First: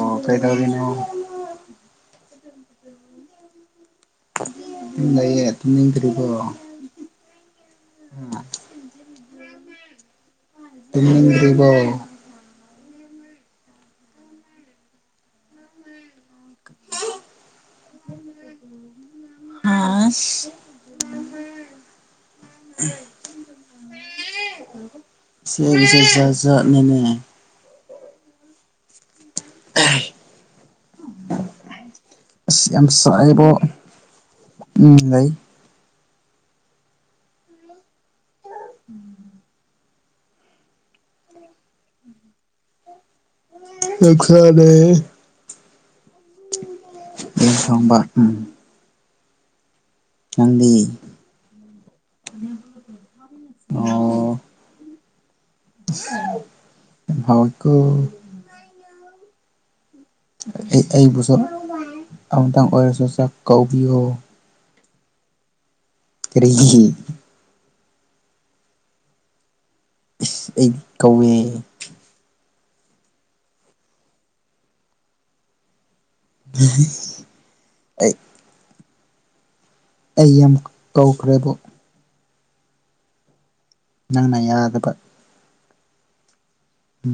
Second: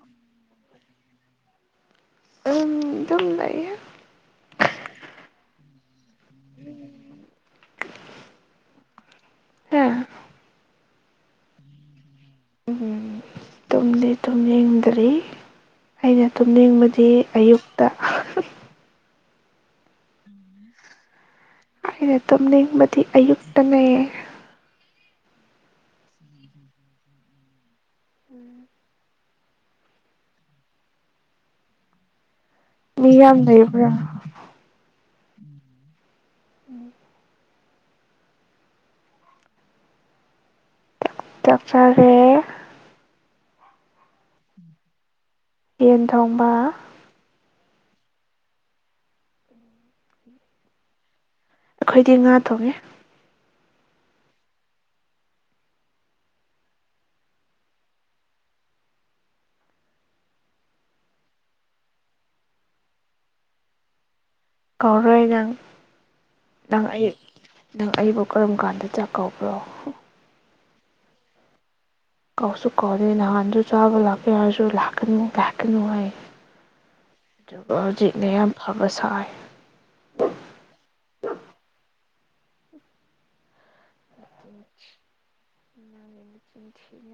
ꯑꯣ ꯀꯩ ꯇꯧꯔꯤꯅꯦ ꯑꯗꯨꯝ ꯑꯗꯨꯝ ꯂꯩꯌꯦ ꯂꯩꯌꯦ ꯀꯅꯤꯒꯔꯒ ꯎꯝ ꯍꯥ ꯇ ꯑꯗꯨꯒꯕꯣ ꯇꯨꯝꯗꯔꯤ ꯑꯩꯅ ꯇꯨꯝꯅꯤꯡꯕꯗꯤ ꯑꯌꯨꯛꯇ ꯑ ꯑꯩꯅ ꯇꯨꯝꯅꯤꯡꯕꯗꯤ ꯑꯌꯨꯛꯇꯅꯦꯌꯦ ꯁꯤꯦꯒꯤꯁꯦ ꯆꯖꯥꯖꯅꯅꯦ ꯎꯝ [inaudible] ꯑꯁ ꯌꯥꯝ ꯃꯤ ꯌꯥꯝ ꯆꯕ ꯂꯩꯕ꯭ꯔꯥ ꯎꯝ ꯂꯩ ꯎꯝ ꯇ ꯐꯔꯦ ꯑꯩꯔꯦ ꯌꯦꯟ ꯇꯣꯡꯕ ꯑꯗꯨ ꯁꯣꯡꯕ ꯎꯝ ꯉꯗꯤ ꯑꯩꯈꯣꯏꯗꯤ ꯉꯥ ꯊꯣꯡꯉꯦ ꯑꯣ ꯍꯥꯎꯀ ꯑꯩꯕꯨꯁꯨ ꯑꯃꯇꯪ ꯑꯣꯏꯔꯁꯨ ꯆꯥꯛ ꯀꯧꯕꯤꯌꯨ ꯀꯥꯎꯔꯣꯏ ꯅꯪ ꯀꯔꯤ ꯅꯪ ꯑꯩ ꯅꯪ ꯑꯩꯕꯨ ꯀꯔꯝ ꯀꯥꯟꯗ ꯆꯥꯛ ꯀꯧꯕꯧꯕ꯭ꯔꯣ ꯏꯁ ꯑꯩ ꯀꯧꯏꯦ ꯀꯥꯎꯁꯨ ꯀꯥꯎꯧꯗꯅ ꯍꯥꯥꯟꯖꯁꯨ ꯆ ꯑꯕ ꯂꯥꯛꯒꯦ ꯍꯥꯏꯁꯨ ꯂꯥꯛꯅꯤ ꯂꯥꯛꯨ ꯍ ꯑꯩ ꯆꯂ ꯕꯁꯥꯏ ꯑꯩ ꯌꯥꯝ ꯀꯧꯈ꯭ꯔꯦꯕ ꯅꯪꯅ ꯌꯥꯗꯕ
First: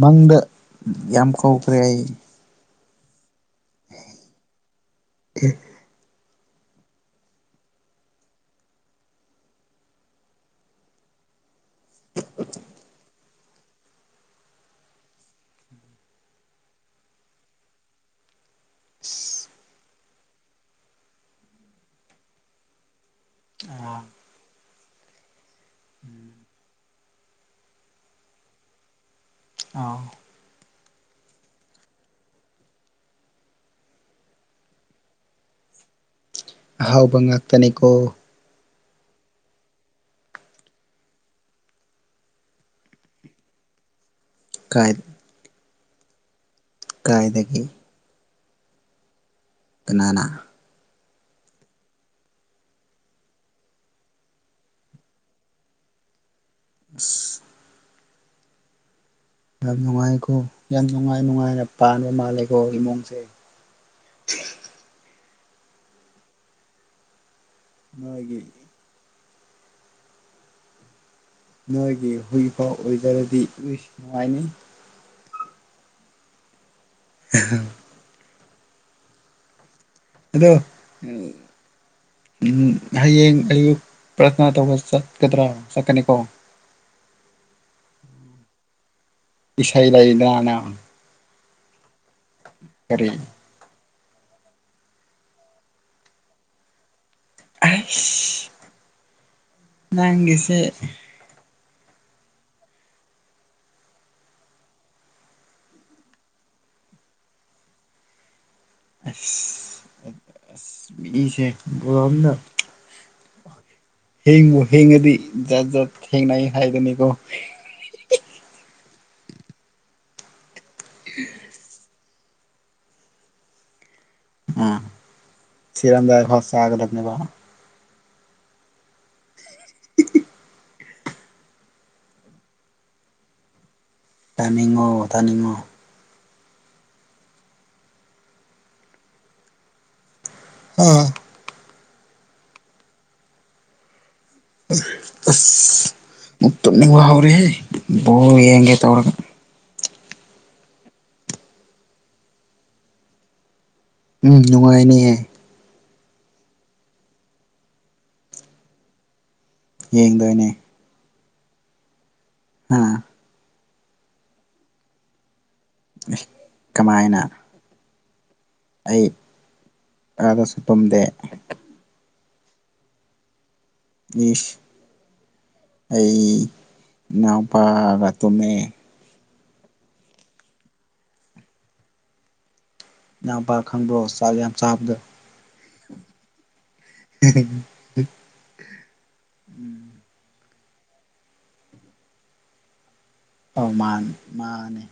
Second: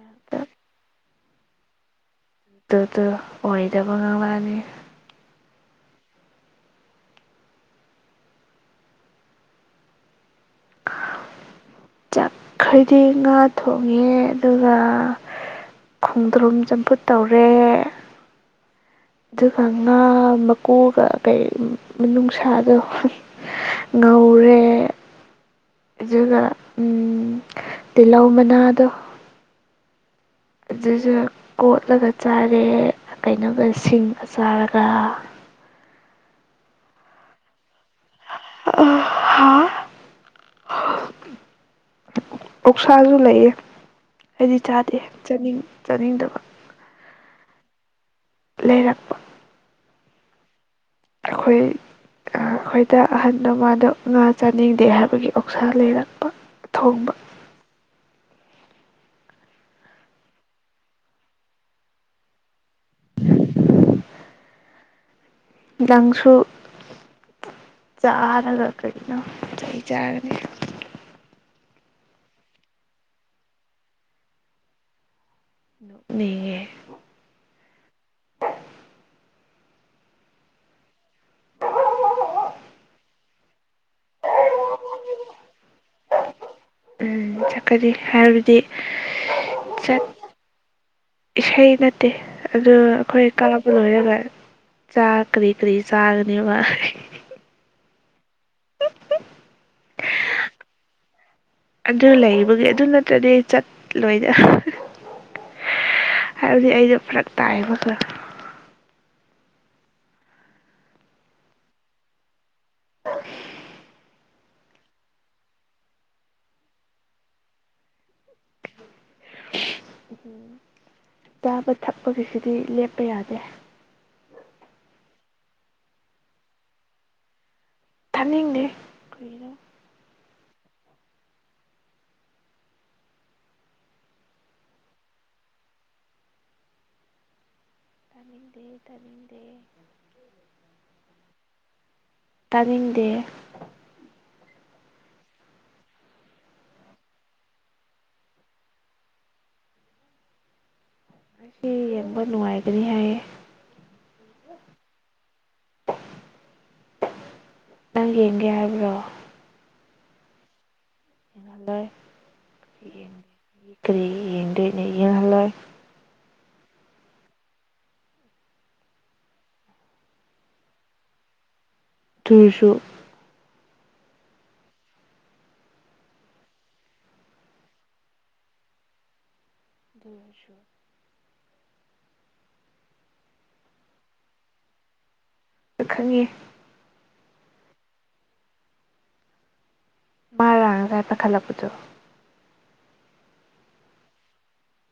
ꯃꯪꯗ ꯌꯥꯝ ꯀꯧꯈ꯭ ꯑꯩ ꯑꯗꯨ ꯑꯗꯨ ꯑꯣꯏꯗꯕ ꯉꯥꯡꯂꯛꯑꯅꯤ ꯆꯠꯈꯗꯤ ꯉꯥ ꯊꯣꯡꯉꯦ ꯑꯗꯨꯒ ꯈꯣꯡꯗ꯭ꯔꯨꯝ ꯆꯝꯐꯨꯠ ꯇꯧꯔꯦ ꯑꯗꯨꯒ ꯉꯥ ꯃꯀꯨꯒ ꯀꯩ ꯅꯨꯡꯁꯥꯗꯣ ꯑꯥ ꯉꯧꯔꯦ ꯨꯒ ꯎꯝ ꯇꯤꯜꯍꯧ ꯃꯅꯥꯗꯣ ꯑꯥ ꯑꯗꯨꯁꯨ ꯀꯣꯠꯂꯒ ꯆꯥꯔꯦ ꯀꯩꯅꯣꯒ ꯁꯤꯡꯒ ꯆꯥꯔꯒ ꯑꯍꯥꯎꯕ ꯉꯥꯛꯇꯅꯤꯀꯣ ꯑ ꯑꯣꯁꯥꯁꯨ ꯂꯩꯌꯦ ꯑꯩꯗꯤ ꯀꯥꯏ ꯆꯥꯗꯦ ꯆꯥꯅꯤꯡ ꯆꯥꯅꯤꯡꯗꯕ ꯀꯗꯥꯏꯗꯒꯤ ꯂꯩꯔꯛꯄ ꯏꯅꯥꯅ ꯑꯩꯈꯣꯏ ꯑꯩꯈꯣꯏꯗ ꯑꯍꯟꯗ ꯃꯥꯗ ꯉꯥ ꯆꯥꯅꯤꯡꯗꯦ ꯍꯥꯏꯕꯒꯤ ꯑꯣꯛꯁꯥ ꯂꯩꯔꯛꯄ ꯊꯣꯡꯕ ꯌꯥꯝ ꯅꯨꯡꯉꯥꯏꯀꯣ ꯌꯥꯝ ꯅꯨꯡꯉꯥꯏ ꯅꯨꯡꯉꯥꯏꯅ ꯄꯥꯟꯕ ꯃꯥꯜꯂꯦꯀꯣ ꯏꯃꯨꯡꯁꯦ ꯪꯁꯨꯨ ꯅꯣꯏꯒꯤ ꯆꯥꯅ ꯂ ꯑ ꯆꯍꯤ ꯆꯥꯔꯒꯦ ꯅꯣꯏꯒꯤ ꯍꯨꯏꯐꯥꯎ ꯑꯣꯏꯖꯔꯗꯤ ꯏꯏꯁ ꯅꯨꯡꯉꯥꯏꯅꯤ ꯅꯒꯦ ꯑ ꯑꯗꯣ ꯎꯝ ꯍꯌꯦꯡ ꯑꯨ ꯄ꯭ꯔꯊꯅ ꯇꯧꯕ ꯆꯠꯀꯗ꯭ꯔꯥ ꯆꯠꯀꯅꯤꯀꯣ ꯎꯝ ꯆꯠꯀꯅꯤ ꯍꯥꯏꯕꯗꯤ ꯏꯁꯥꯏ ꯆꯠ ꯂꯗꯅ ꯏꯁꯩ ꯅ ꯗꯦ ꯑꯗꯨ ꯑꯩꯈꯣꯏ ꯀꯥꯕ ꯂꯣꯏꯔ ꯆꯥ ꯀꯔꯤ ꯀꯔꯤ ꯁꯥꯒꯅꯤ ꯃꯥ ꯅꯒꯦꯁꯦ ꯑꯗꯨ ꯂꯩꯕꯒꯤ ꯑꯗꯨ ꯅꯠꯇ꯭ꯔꯗꯤ ꯆꯠꯂꯣꯏꯗ ꯍꯥꯏꯕꯗꯤ ꯑꯩꯗꯣ ꯐꯔꯛ ꯇꯥꯏꯕ ꯈꯔ ꯑ ꯃꯤꯁꯦ ꯣꯝꯗ ꯍꯦꯡꯉ ꯍꯦꯡꯉꯗꯤ ꯥꯠ ꯖꯥꯠ ꯊꯦꯡꯅ ꯍꯥꯏꯗꯅꯤꯀꯣ ꯎꯝ ꯇꯥꯕ ꯊꯛ ꯂꯞꯄꯒꯤꯁꯤꯗꯤ ꯂꯦꯞꯄ ꯌꯥꯗꯦ ꯑꯝ ꯁꯤꯔꯝꯗ ꯍꯁꯒꯂꯒꯅꯤꯕ ꯊꯥꯅꯤꯡꯅꯦ ꯀꯒꯤꯅꯣ [unintelligible] ꯇꯥꯏꯃꯤꯉꯣ ꯇꯥꯅꯤꯡꯉꯣ ꯇꯅꯤꯡꯗꯦ ꯇꯅꯤꯡꯗꯦ ꯎꯝ ꯇꯅꯤꯡꯗꯦ ꯑꯁ ꯃꯛꯇꯕ ꯍꯧꯥꯎꯔꯤꯦꯍꯦ ꯕꯣ ꯌꯦꯡꯒꯦ ꯇꯧꯔꯒ ꯁꯤ ꯃꯅꯅꯨꯡꯃꯏꯒꯅꯤ ꯍꯥꯏꯌꯦ ꯎꯝ ꯅꯨꯡꯉꯥꯏꯅꯦꯍꯦ ꯅꯪ ꯌꯦꯡꯒꯦ ꯍꯥꯏꯔꯕ꯭ꯔꯣ ꯌꯦꯡꯗꯣꯏꯅꯦ ꯍ ꯂꯩ ꯍꯥ ꯍ ꯌꯦ ꯀꯔꯤ ꯌꯦꯅꯦ ꯌꯦꯜꯂ ꯀꯃꯥꯏꯅ ꯑꯩ ꯀꯥꯗꯁꯨ ꯇꯨꯝꯝꯗꯦ ꯇꯨꯨꯡꯁꯨꯁꯨ ꯏꯁ ꯑꯩ ꯏꯎꯄꯥꯒ ꯇꯃꯦ ꯍꯖꯣꯔ ꯌꯥꯝ ꯄꯥ ꯈꯪꯕ꯭ꯔꯣ ꯆꯥꯛ ꯌꯥꯝ ꯆꯥꯕꯗꯣ ꯈꯪꯉꯦ ꯎꯝ ꯃꯥꯔꯥꯡ ꯔꯏ ꯄ ꯈꯂꯄꯗꯣ ꯑ ꯃꯥꯅꯤ ꯃꯥꯅꯦ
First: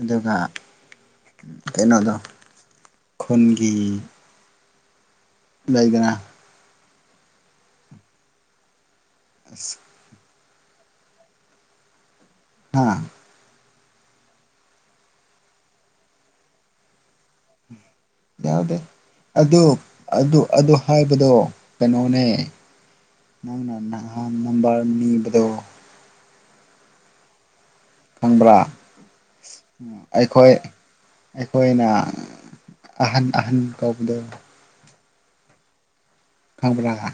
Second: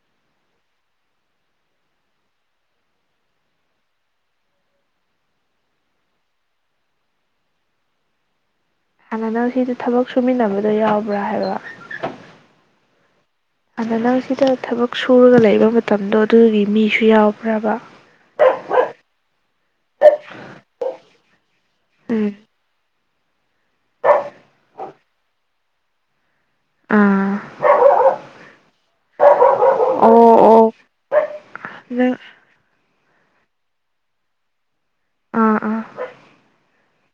ꯑꯗꯨꯒ ꯀꯩꯅꯣꯗ ꯈꯨꯟꯒꯤ ꯌꯥꯒ ꯍꯥꯟꯅꯅ ꯁꯤ ꯑꯁ ꯊꯕꯛ ꯁꯨꯃꯤ ꯅꯕ ꯑꯗꯨ ꯌꯥꯎꯕ꯭ꯔꯥ ꯍꯥꯏꯕ ꯑ ꯑꯗ ꯅꯪ ꯁꯤꯗ ꯊꯕꯛ ꯁꯨꯔꯒ ꯂꯩꯕ ꯃꯇꯝꯗꯣ ꯑꯗꯨꯒꯤ ꯃꯤꯁꯨ ꯌꯥꯎꯕ꯭ꯔꯕ ꯌꯥꯎꯗꯦ ꯑꯗꯨ ꯑꯗꯨ ꯑꯗꯨ ꯍꯥꯏꯕꯗꯣ ꯀꯅꯣꯅꯦ ꯎꯝ ꯅꯪ ꯅꯝꯕꯔꯅꯤꯗ ꯑꯥ ꯈꯪꯕ꯭ꯔꯥ ꯑꯣ ꯑꯩꯈꯣꯏ ꯑꯣ ꯑꯩꯈꯣꯏꯅ ꯅꯪ ꯑꯍꯟ ꯑꯍꯟ ꯀꯧꯕꯗ ꯑꯥ ꯑꯥ ꯈꯕꯔ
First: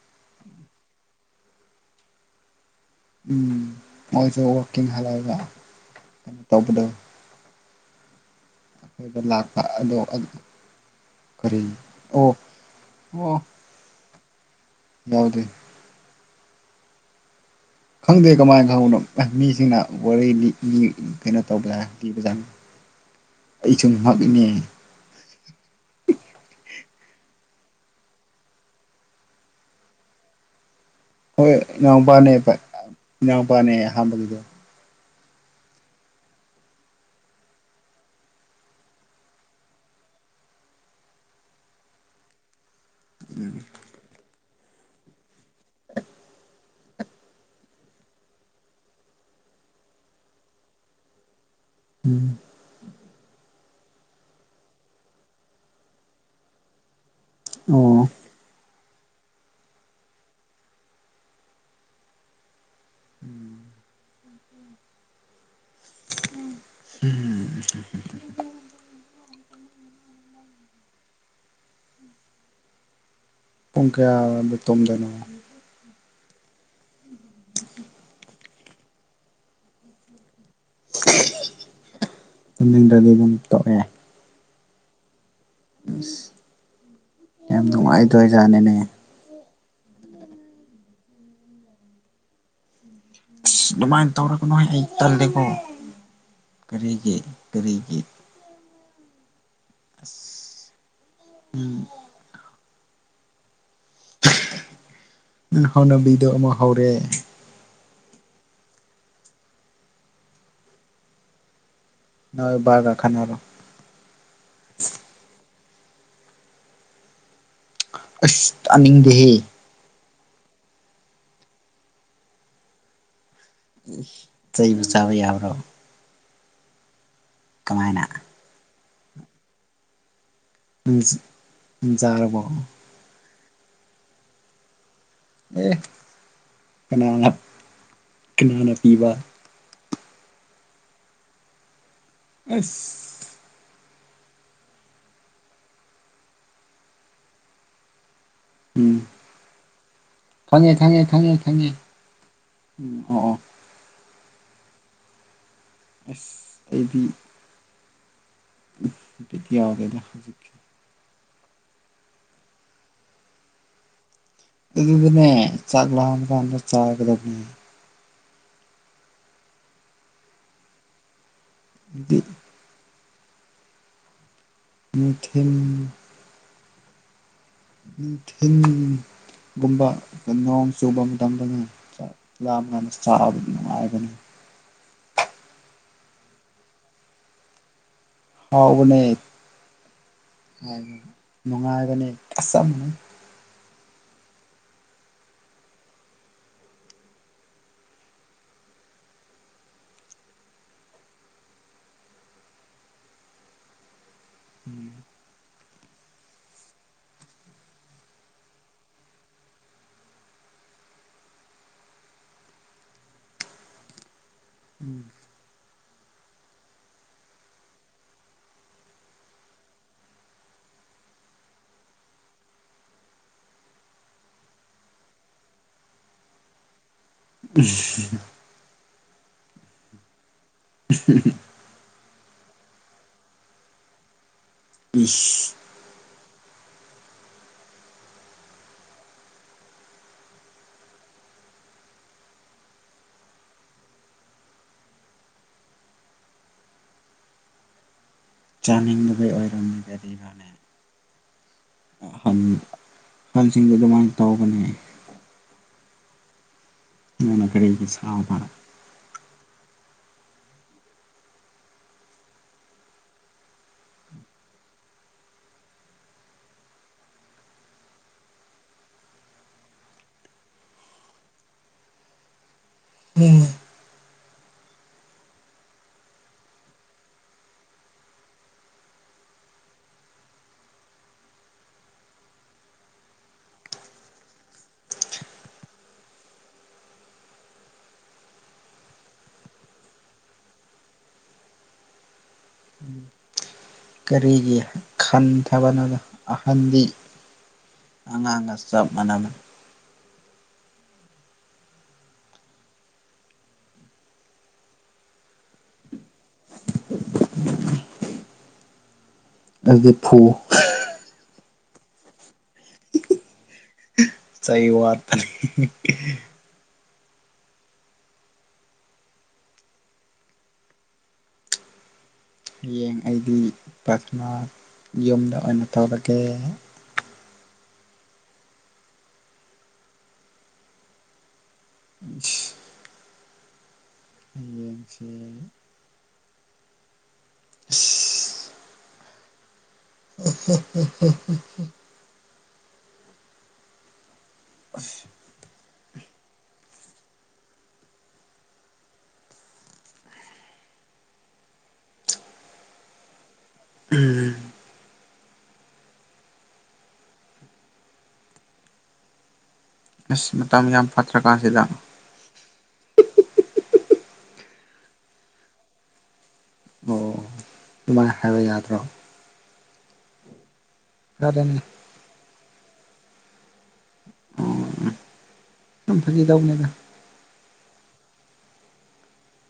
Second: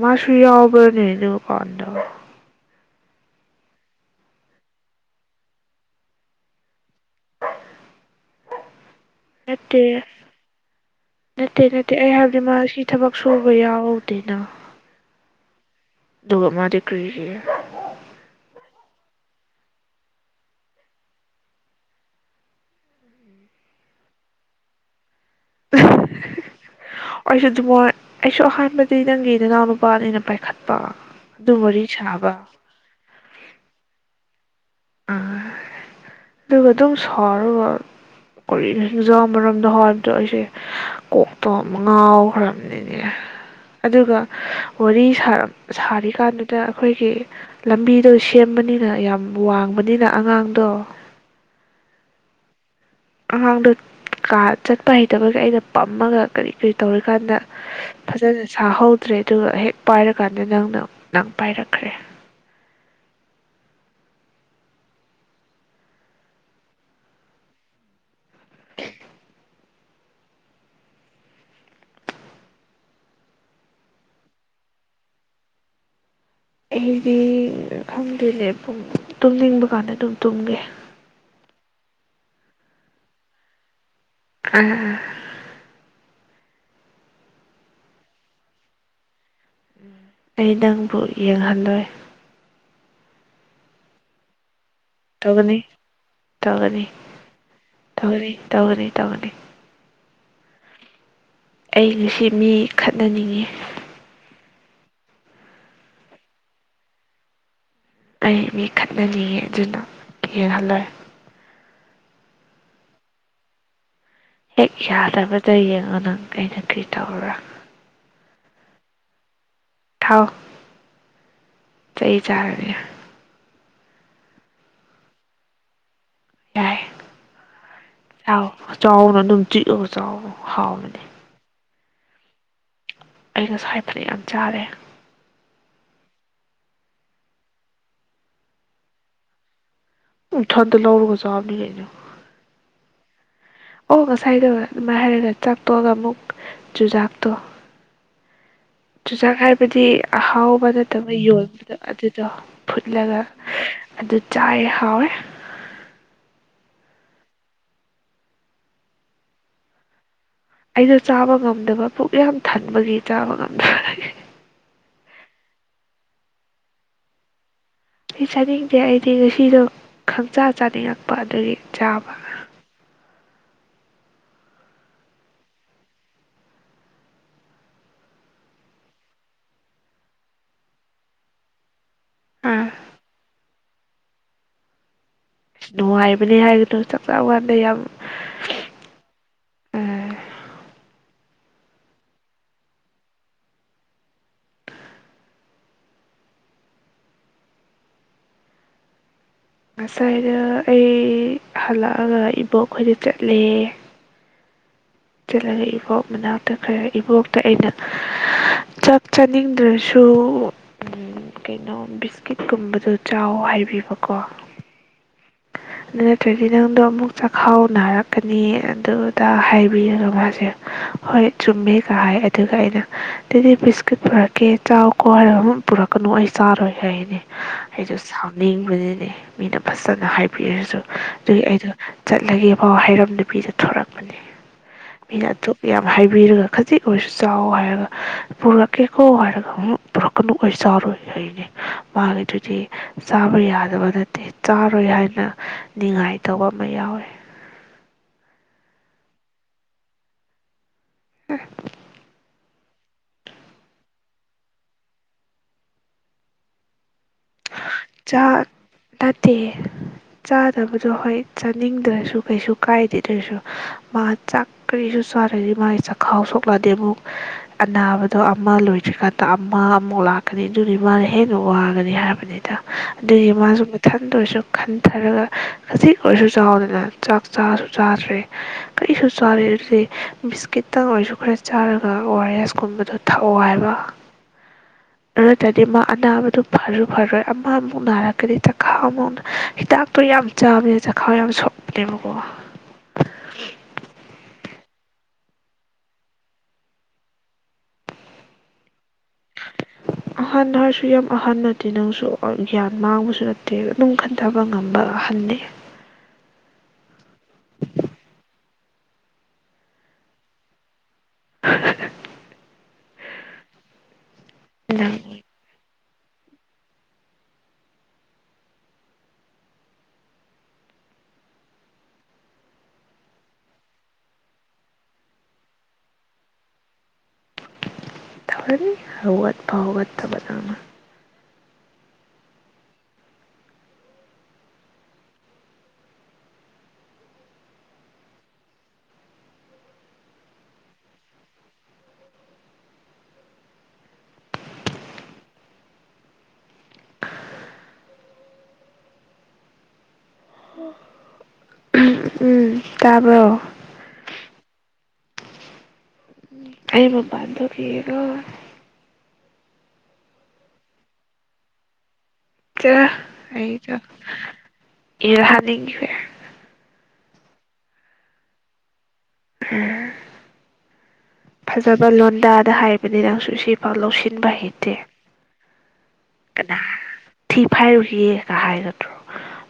ꯃ ꯁꯨꯏꯎꯕ ꯅ ꯑꯗꯨ ꯀꯥꯟꯗ ꯎꯝ ꯃꯣꯏꯁꯨ ꯋꯀꯤꯡ ꯍꯜꯂꯛꯑꯒ ꯀꯩꯅꯣ ꯇꯧꯕꯗꯣ ꯑꯩꯈꯣꯏꯗ ꯂꯥꯛꯄ ꯅꯠꯇꯦ ꯑꯗꯣ ꯀꯔꯤ ꯅꯠꯇꯦ ꯅꯠꯇꯦ ꯑꯩ ꯑꯣ ꯍꯥꯏꯕꯗꯤ ꯃꯥ ꯁꯤ ꯊꯕꯛ ꯑꯣ ꯁꯨꯕ ꯌꯥꯎ ꯑꯗꯨꯅ ꯌꯥꯎꯗꯦ ꯑꯗꯨꯒ ꯑ ꯑꯃ ꯀꯔꯤꯒꯤ ꯈꯪꯗꯦ ꯀꯃꯥꯏꯅ ꯈꯪꯅꯣ ꯃꯤꯁꯤꯡꯅ ꯋꯥꯔꯤ ꯀꯩꯅꯣ ꯇꯧꯕꯖꯥ ꯂꯤꯕꯖꯥꯠꯅ ꯑꯩ ꯁꯨꯝ ꯉꯛꯏꯅꯦ ꯑꯩꯁꯨ ꯑꯗꯨꯃꯣꯏ ꯑꯩꯁꯨ ꯑꯍꯥꯟꯕꯗꯤ ꯅꯪꯒꯤ ꯅꯅꯥꯎ ꯃꯄꯥꯅ ꯑꯩꯅ ꯄꯥꯏꯈꯠ ꯍꯣꯏ ꯏꯅꯥꯎꯄꯥꯅꯦꯕ ꯏꯅꯥꯎꯄꯥꯅꯦ ꯑꯍꯥꯟꯕꯒꯤꯗꯣ ꯑꯥ ꯑꯗꯨꯒ ꯑꯗꯨꯝ ꯁꯥꯎꯔꯒ ꯀꯔꯤꯅꯣ ꯍꯤꯡꯖꯥꯡ ꯃꯔꯝꯗꯣ ꯍꯥꯏꯕꯗꯣ ꯑꯩꯁꯦ ꯀꯣꯛꯇ ꯑꯃ ꯉꯥꯎꯈ꯭ꯔ [inaudible] ꯑꯗꯨꯒ ꯋꯥꯔꯤ ꯁꯥꯔ ꯁꯥꯔꯤꯀꯥꯟꯗꯨꯗ ꯑꯩꯈꯣꯏꯒꯤ ꯂꯝꯕꯤꯗꯣ ꯁꯦꯝꯕꯅꯤꯅ ꯌꯥꯝ ꯋꯥꯡꯕꯅꯤꯅ ꯑꯉꯥꯡꯗꯣ ꯎꯝ ꯑꯉꯥꯡꯗꯣ ꯀꯥ ꯆꯠꯄ ꯍꯩꯇꯕꯒꯤ ꯑꯩꯅ ꯄꯝꯃꯒ ꯀꯔꯤ ꯀꯔꯤ ꯇꯧꯔꯤ ꯀꯥꯟꯗ ꯑꯣ ꯐꯖꯅ ꯁꯥꯍꯧ ꯇ꯭ꯔꯦ ꯑꯗꯨꯒ ꯍꯦꯛ ꯄꯥꯏꯔꯀꯥꯟꯗ ꯅꯪꯅ ꯅꯪ ꯄꯥꯏꯔꯛꯈ꯭ꯔꯦ ꯎꯝ [inaudible] ꯑꯣꯀ ꯂꯤꯇꯨꯝꯗꯅ ꯑꯩꯗꯤ ꯈꯪꯗꯦꯅꯦ ꯄꯨꯡ ꯇꯨꯝꯅꯤꯡꯕ ꯀꯥꯟꯗ ꯑꯗꯨꯝ ꯇꯨꯝꯃꯦ ꯂꯝꯅꯤꯡꯗ꯭ꯔꯗꯤ ꯑꯗꯨꯝ ꯇꯧꯑꯦ ꯎꯝ ꯎꯝ ꯑꯁ ꯌꯥꯝ ꯅꯨꯡꯉꯥꯏꯗꯣꯏꯖꯥꯠꯅꯤꯅꯦ ꯑꯩ ꯅꯪꯕꯨ ꯌꯦꯡꯍꯟꯗꯣꯏ ꯑꯗꯨꯃꯥꯏꯅ ꯇꯧꯔꯛ ꯀꯅꯨ ꯑꯩ ꯇꯜꯂꯦꯀꯣ ꯇꯧꯒꯅꯤ ꯇꯧꯒꯅꯤ ꯀꯔꯤꯒꯤ ꯀꯔꯤꯒꯤ ꯇꯧꯒꯅꯤ ꯇꯧꯒꯅꯤ ꯇꯧꯒꯅꯤ ꯑꯁ ꯑꯩ ꯉꯁꯤ ꯃꯤ ꯈꯠꯅꯅꯤꯡꯉꯤ ꯅꯪ ꯍꯧꯅꯕꯤꯗꯣ ꯑꯃꯨꯛ ꯍꯧꯔꯦ ꯑꯩ ꯃꯤ ꯈꯠꯅꯅꯤꯡꯉ ꯑꯗꯨꯅ [unintelligible] ꯅ ꯔꯒꯥꯥꯈꯅꯥꯗꯣ ꯍꯦꯛ ꯌꯥꯗꯕ ꯇꯌꯦꯡꯉ ꯅꯪ [unintelligible] ꯀꯔꯤ ꯇꯧꯕ꯭ꯔꯥ ꯑꯁ ꯇꯥꯅꯤꯡꯗꯦꯍꯦ ꯊꯥꯎ ꯆꯍꯤ ꯆꯥꯔ [unintelligible] ꯎ ꯇꯕꯨ ꯆꯕꯩꯕꯔꯣ ꯌꯥꯏ ꯀꯃꯥꯏꯅ ꯆꯥꯎ ꯆꯥꯎꯅ ꯗꯨꯝ ꯆꯤꯛꯑꯒ ꯆꯥꯎ ꯍꯥꯎꯕꯅꯦ ꯌꯥꯔꯔꯕꯣ ꯑꯩꯅꯁꯨ [unintelligible] ꯌꯥꯝ ꯆꯥꯔꯦ ꯑꯦ ꯀꯅꯥꯅ ꯀꯅꯥꯅ ꯄꯤꯕ ꯏꯊꯟꯗ ꯂꯥꯎꯔꯒ ꯆꯥꯕꯅꯤ ꯀꯩꯅꯣ ꯏꯁ ꯑꯣ ꯉꯁꯥꯏꯗ ꯑꯗꯨꯃꯥꯏꯅ ꯍꯥꯏꯔꯒ ꯆꯥꯛꯇꯣꯛꯑꯒ ꯑꯃꯨꯛ ꯆꯨꯖꯥꯛꯇꯣ ꯎꯝ ꯆꯨꯖꯥꯛ ꯍꯥꯏꯕꯗꯤ ꯑꯍꯥꯎꯕ ꯈꯪꯉꯦ ꯈꯪꯉꯦ ꯅꯠꯇꯕꯅ ꯈꯪꯉꯦ ꯈꯪꯉꯦ ꯌꯣꯟꯕꯗ ꯑꯗꯨꯗꯣ ꯎꯝ ꯑꯣ ꯐꯨꯠꯂꯒ ꯑꯣ ꯑꯗꯨ ꯆꯥꯏ ꯍꯥꯎ ꯑꯁ ꯑꯦꯕꯤ ꯗꯤ ꯌꯥꯗꯗ ꯍꯧꯖꯤꯛ ꯑꯩꯗꯣ ꯆꯥꯕ ꯉꯝꯗꯕ ꯄꯨꯛ ꯌꯥꯝ ꯊꯟꯕꯒꯤ ꯆꯥꯕ ꯉꯝꯗꯕ ꯑꯗꯨꯗꯅꯅꯦ ꯆꯥꯛ ꯂꯦꯟ ꯈ ꯆꯥ ꯀꯗꯕꯅꯦ ꯁꯤ ꯆꯥꯅꯤꯡꯗꯦ ꯑꯩꯗꯤ ꯉꯁꯤꯗꯣ ꯈꯪꯆꯥꯥ ꯆꯥꯅꯤꯡꯉꯛꯄ ꯑꯗꯨꯗꯒꯤ ꯆꯥꯕ ꯑꯗꯨꯗꯤ ꯃꯊꯤꯟ ꯅꯨꯡꯊꯤꯟ ꯒꯨꯝꯕ ꯅꯣꯡ ꯆꯨꯕ ꯃꯇꯝꯗꯅ ꯑꯥ ꯂꯅ ꯁꯕ ꯍꯥꯏꯕꯅꯤ ꯑ ꯅꯨꯡꯉꯥꯏꯕꯅꯦ ꯍꯥꯏꯒꯅꯣ ꯆꯥꯛ ꯆꯥ ꯀꯥꯟꯗ ꯌꯥꯝ ꯍꯥꯎꯕꯅꯦ ꯅꯨꯡꯉꯥꯏꯕꯅꯤ ꯑꯁ ꯉꯁꯥꯏꯅ ꯑꯩ ꯍꯜꯂꯛꯑꯒ ꯏꯕꯣꯛꯈꯣꯏꯗ ꯆꯠꯂꯦ ꯎꯝ ꯑꯗꯨꯒ ꯏꯕꯣꯛ ꯃꯅꯥꯛꯇ ꯈꯔ ꯏꯕꯣꯛꯇ ꯑꯩꯅ ꯆꯥꯛ ꯆꯥꯅꯤꯡꯗ꯭ꯔꯁꯨ ꯎ ꯀꯩꯅꯣ ꯕꯤꯁꯀꯤꯠꯀꯨꯝꯕꯗꯣ ꯆꯥꯎ ꯍꯥꯏꯕꯤꯕꯀꯣ ꯎꯝ ꯑꯗꯨ ꯅꯠꯇ꯭ꯔꯗꯤ ꯅꯪꯗꯣ ꯑꯃꯨꯛ ꯆꯥꯛꯈꯥꯎ ꯅꯥꯔꯛꯀꯅꯤ ꯑꯗꯨꯗ ꯇꯥꯕꯤꯔꯒ ꯃꯥꯁꯦ ꯍꯣꯏ ꯆꯨꯝꯃꯦꯒ ꯍꯥꯏ ꯑꯗꯨꯒ ꯑꯩꯅ ꯑꯗꯨꯗꯤ ꯕꯤꯁꯀꯤꯠ ꯄꯨꯔꯛꯀꯦ ꯆꯥꯎ ꯀꯣ ꯍꯥꯏꯔ ꯄꯨꯔꯛꯀꯅꯨ ꯑꯩ ꯆꯥꯔꯣꯏ ꯍꯥꯏꯅꯦ ꯑꯩꯁꯨ ꯁꯥꯎꯅꯤꯡꯕꯅꯤꯅꯦ ꯃꯤꯅ ꯐꯖꯅ ꯍꯥꯏꯕꯤꯔꯁꯤ ꯁꯨ ꯑꯗꯨꯒꯤ ꯑꯩꯗꯣ ꯆꯠꯂꯒꯦ ꯐꯥꯎ ꯍꯩꯔꯝ ꯅꯨꯄꯤꯗ ꯊꯣꯔꯛꯄꯅꯤ ꯄꯅ ꯏꯁ ꯌꯥꯝ ꯍꯥꯏ ꯕꯤꯔꯒ ꯈꯖꯤꯛ ꯑꯣꯏꯔꯁꯨ ꯆꯥꯎ ꯍꯥꯏꯔꯒ ꯄꯨꯔꯛꯀꯦꯀꯣ ꯍꯥꯏꯔꯒ ꯑꯃꯨ ꯄꯨꯔꯛꯀꯅꯨ ꯑꯣꯏꯔꯁꯨ ꯆꯥꯎꯔꯣꯏ ꯍꯥꯏꯅꯤ ꯃꯥꯒꯤꯗꯨꯗꯤ ꯆꯥꯕ ꯌꯥꯗꯕ ꯅꯠꯇꯦ ꯆꯥꯔꯣꯏ ꯍꯥꯏꯅ ꯅꯤꯉꯥꯏꯇꯧꯕ ꯑꯃ ꯌꯥꯎꯋꯤ ꯆꯥꯅꯤꯡꯕꯒꯤꯩ ꯑꯣꯏꯔꯝꯃꯤꯕꯗꯤ ꯏꯕꯥꯅꯦ ꯍ ꯍꯟꯁꯤꯡꯗꯃꯥꯡ ꯇꯧꯕꯅꯤ ꯃꯣꯏꯅ ꯀꯔꯤꯒꯤ ꯁꯥꯕ ꯇꯦ ꯆꯥꯗꯕꯗꯣ ꯍꯣꯏ ꯆꯥꯅꯤꯡꯗ꯭ꯔꯁꯨ ꯀꯩꯁꯨ ꯀꯥꯏꯗꯦꯗꯔꯁꯨ ꯃꯥ ꯆꯥꯛ ꯀꯔꯤꯁꯨ ꯆꯥꯗꯗꯤ ꯃꯥꯒꯤ ꯆꯥꯛꯈꯥꯎ ꯁꯣꯛꯂꯛꯑꯗꯤ ꯑꯃꯨꯛ ꯑꯅꯥꯕꯗꯣ ꯑꯃ ꯂꯣꯏꯗ꯭ꯔꯤꯀꯥꯟꯗ ꯑꯃ ꯑꯃꯨꯛ ꯂꯥꯛꯀꯅꯤ ꯑꯗꯨꯒꯤ ꯃꯥꯅ ꯍꯦꯟꯅ ꯋꯥꯒꯅꯤ ꯍꯥꯏꯕ ꯑꯃꯅꯤꯗ ꯑꯗꯨꯃꯁꯨ ꯃ ꯊꯥ ꯟꯗ ꯑꯣꯏꯔꯁꯨ ꯈꯟꯊꯔꯒ ꯈꯖꯤꯛ ꯑꯣꯏꯔꯁꯨ ꯆꯥꯎꯗꯅ ꯆꯥꯛ ꯆꯥꯔꯁꯨ ꯆꯥꯗ꯭ꯔꯦ ꯀꯔꯤꯁꯨ ꯆꯥꯗ ꯑꯗꯨꯗꯤ ꯕꯤꯁꯀꯤꯠꯇꯪ ꯑꯣꯏꯔꯁꯨ ꯈꯔ ꯆꯥꯔꯒ ꯑꯣ ꯑꯥ ꯑꯦꯁ ꯀꯨꯝꯕꯗꯣ ꯊꯛꯑꯣ ꯍꯥꯏꯕ ꯑꯗꯨꯗꯗꯤ ꯃꯥ ꯑꯅꯥꯕꯗꯨ ꯐꯔꯨ ꯐꯔꯣꯏ ꯑꯃꯃꯨꯛ ꯅꯥꯔꯛꯒꯗꯤ ꯆꯈꯥꯎ ꯑꯃꯨꯛ ꯍꯤꯗꯥꯛꯇꯣ ꯌꯥꯝ ꯆꯥꯕꯅꯦ ꯆꯈꯥꯎ ꯌꯥꯝ ꯁꯣꯛꯄꯅꯦꯕꯀꯣ ꯀꯔꯤꯒꯤ ꯈꯟꯊꯕꯅꯣꯗ ꯑꯍꯟꯗꯤ ꯑꯉꯥꯡꯒ ꯆꯞ ꯃꯥꯟꯅꯕꯅꯤ ꯑꯍꯟ ꯍꯥꯏꯔꯁꯨ ꯌꯥꯝ ꯑꯍꯟ ꯅꯠꯇꯦ ꯅꯪꯁꯨ ꯒ꯭ꯌꯥꯟ ꯃꯥꯡꯕꯁꯨ ꯅꯠꯇꯦ ꯑꯗꯨꯝ ꯈꯟꯊꯕ ꯉꯝꯕ ꯑꯍꯜꯅꯤ ꯑꯁꯗꯤꯄꯨ [unintelligible] ꯁꯩ ꯅꯪ ꯋꯥꯔꯅꯤ [unintelligible] ꯍꯌꯦꯡ ꯑꯩꯗꯤ ꯄꯊꯅ ꯌꯨꯝꯗ ꯑꯣꯏꯅ ꯇꯧꯔꯒꯦ ꯊꯕꯅꯤ ꯍꯧꯠ ꯐꯥꯎꯋꯠ ꯇꯕ ꯅ ꯑꯃ ꯎ ꯑꯁꯦ [unintelligible] ꯑꯆꯥꯆꯥ [unintelligible] ꯇꯥꯕꯣ ꯑꯩꯕꯄꯥꯟꯗ ꯀꯌꯦꯒꯣ ꯑꯁ ꯃꯇꯝ ꯌꯥꯝ ꯐꯠꯇ꯭ꯔꯀꯥꯟꯁꯤꯗ ꯑꯩꯗ ꯏꯔꯍꯅꯤꯒꯤ ꯑꯣ ꯑꯗꯨꯃꯥꯏꯅ ꯍꯥꯏꯕ ꯌꯥꯗ꯭ꯔꯣ ꯈꯔꯗꯅꯤ ꯐꯖꯕ ꯂꯣꯟꯗꯥꯗ ꯍꯥꯏ ꯃ ꯂꯧꯁꯤꯟꯕ ꯑꯣ ꯍꯩꯇꯦ ꯁꯨꯝ ꯐꯥꯒꯤ ꯀꯅꯥ ꯇꯧꯕꯅꯤꯗ ꯊꯤ ꯐꯥꯏꯔꯨꯒ ꯀ ꯍꯥꯏꯒꯠꯇ꯭ꯔꯣ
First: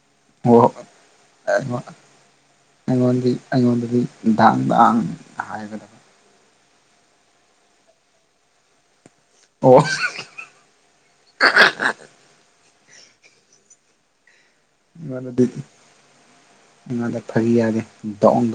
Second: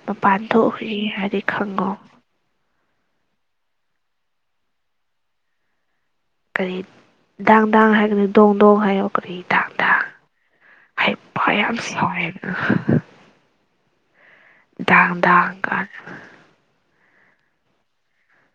ꯃꯄꯥꯟ ꯑꯣ ꯊꯣꯛꯎꯏ ꯍꯥꯏꯗꯤ ꯈꯪꯉꯣ ꯑꯩꯉꯣꯟꯗꯤ ꯑꯩꯉꯣꯟꯗꯗꯤꯗꯥꯥꯡꯗꯥꯡ ꯍꯥꯏꯒꯗꯕ ꯀꯔꯤ ꯗꯥꯥꯡ ꯗꯥꯥꯡ ꯍꯥꯏꯒꯅꯤ ꯗꯣꯡ ꯗꯣꯡ ꯍꯥꯏꯌꯣ ꯀꯔꯤ ꯑꯣ ꯊꯥꯡꯗ ꯍꯩꯄ ꯌꯥꯝ ꯁꯥꯎꯋꯦꯗꯅ ꯗ ꯑꯩꯉꯣꯟꯗꯗꯤ ꯗꯒ ꯑꯩꯉꯣꯟꯗ ꯐꯔꯤ ꯌꯥꯗꯦ ꯗ ꯍꯥꯏ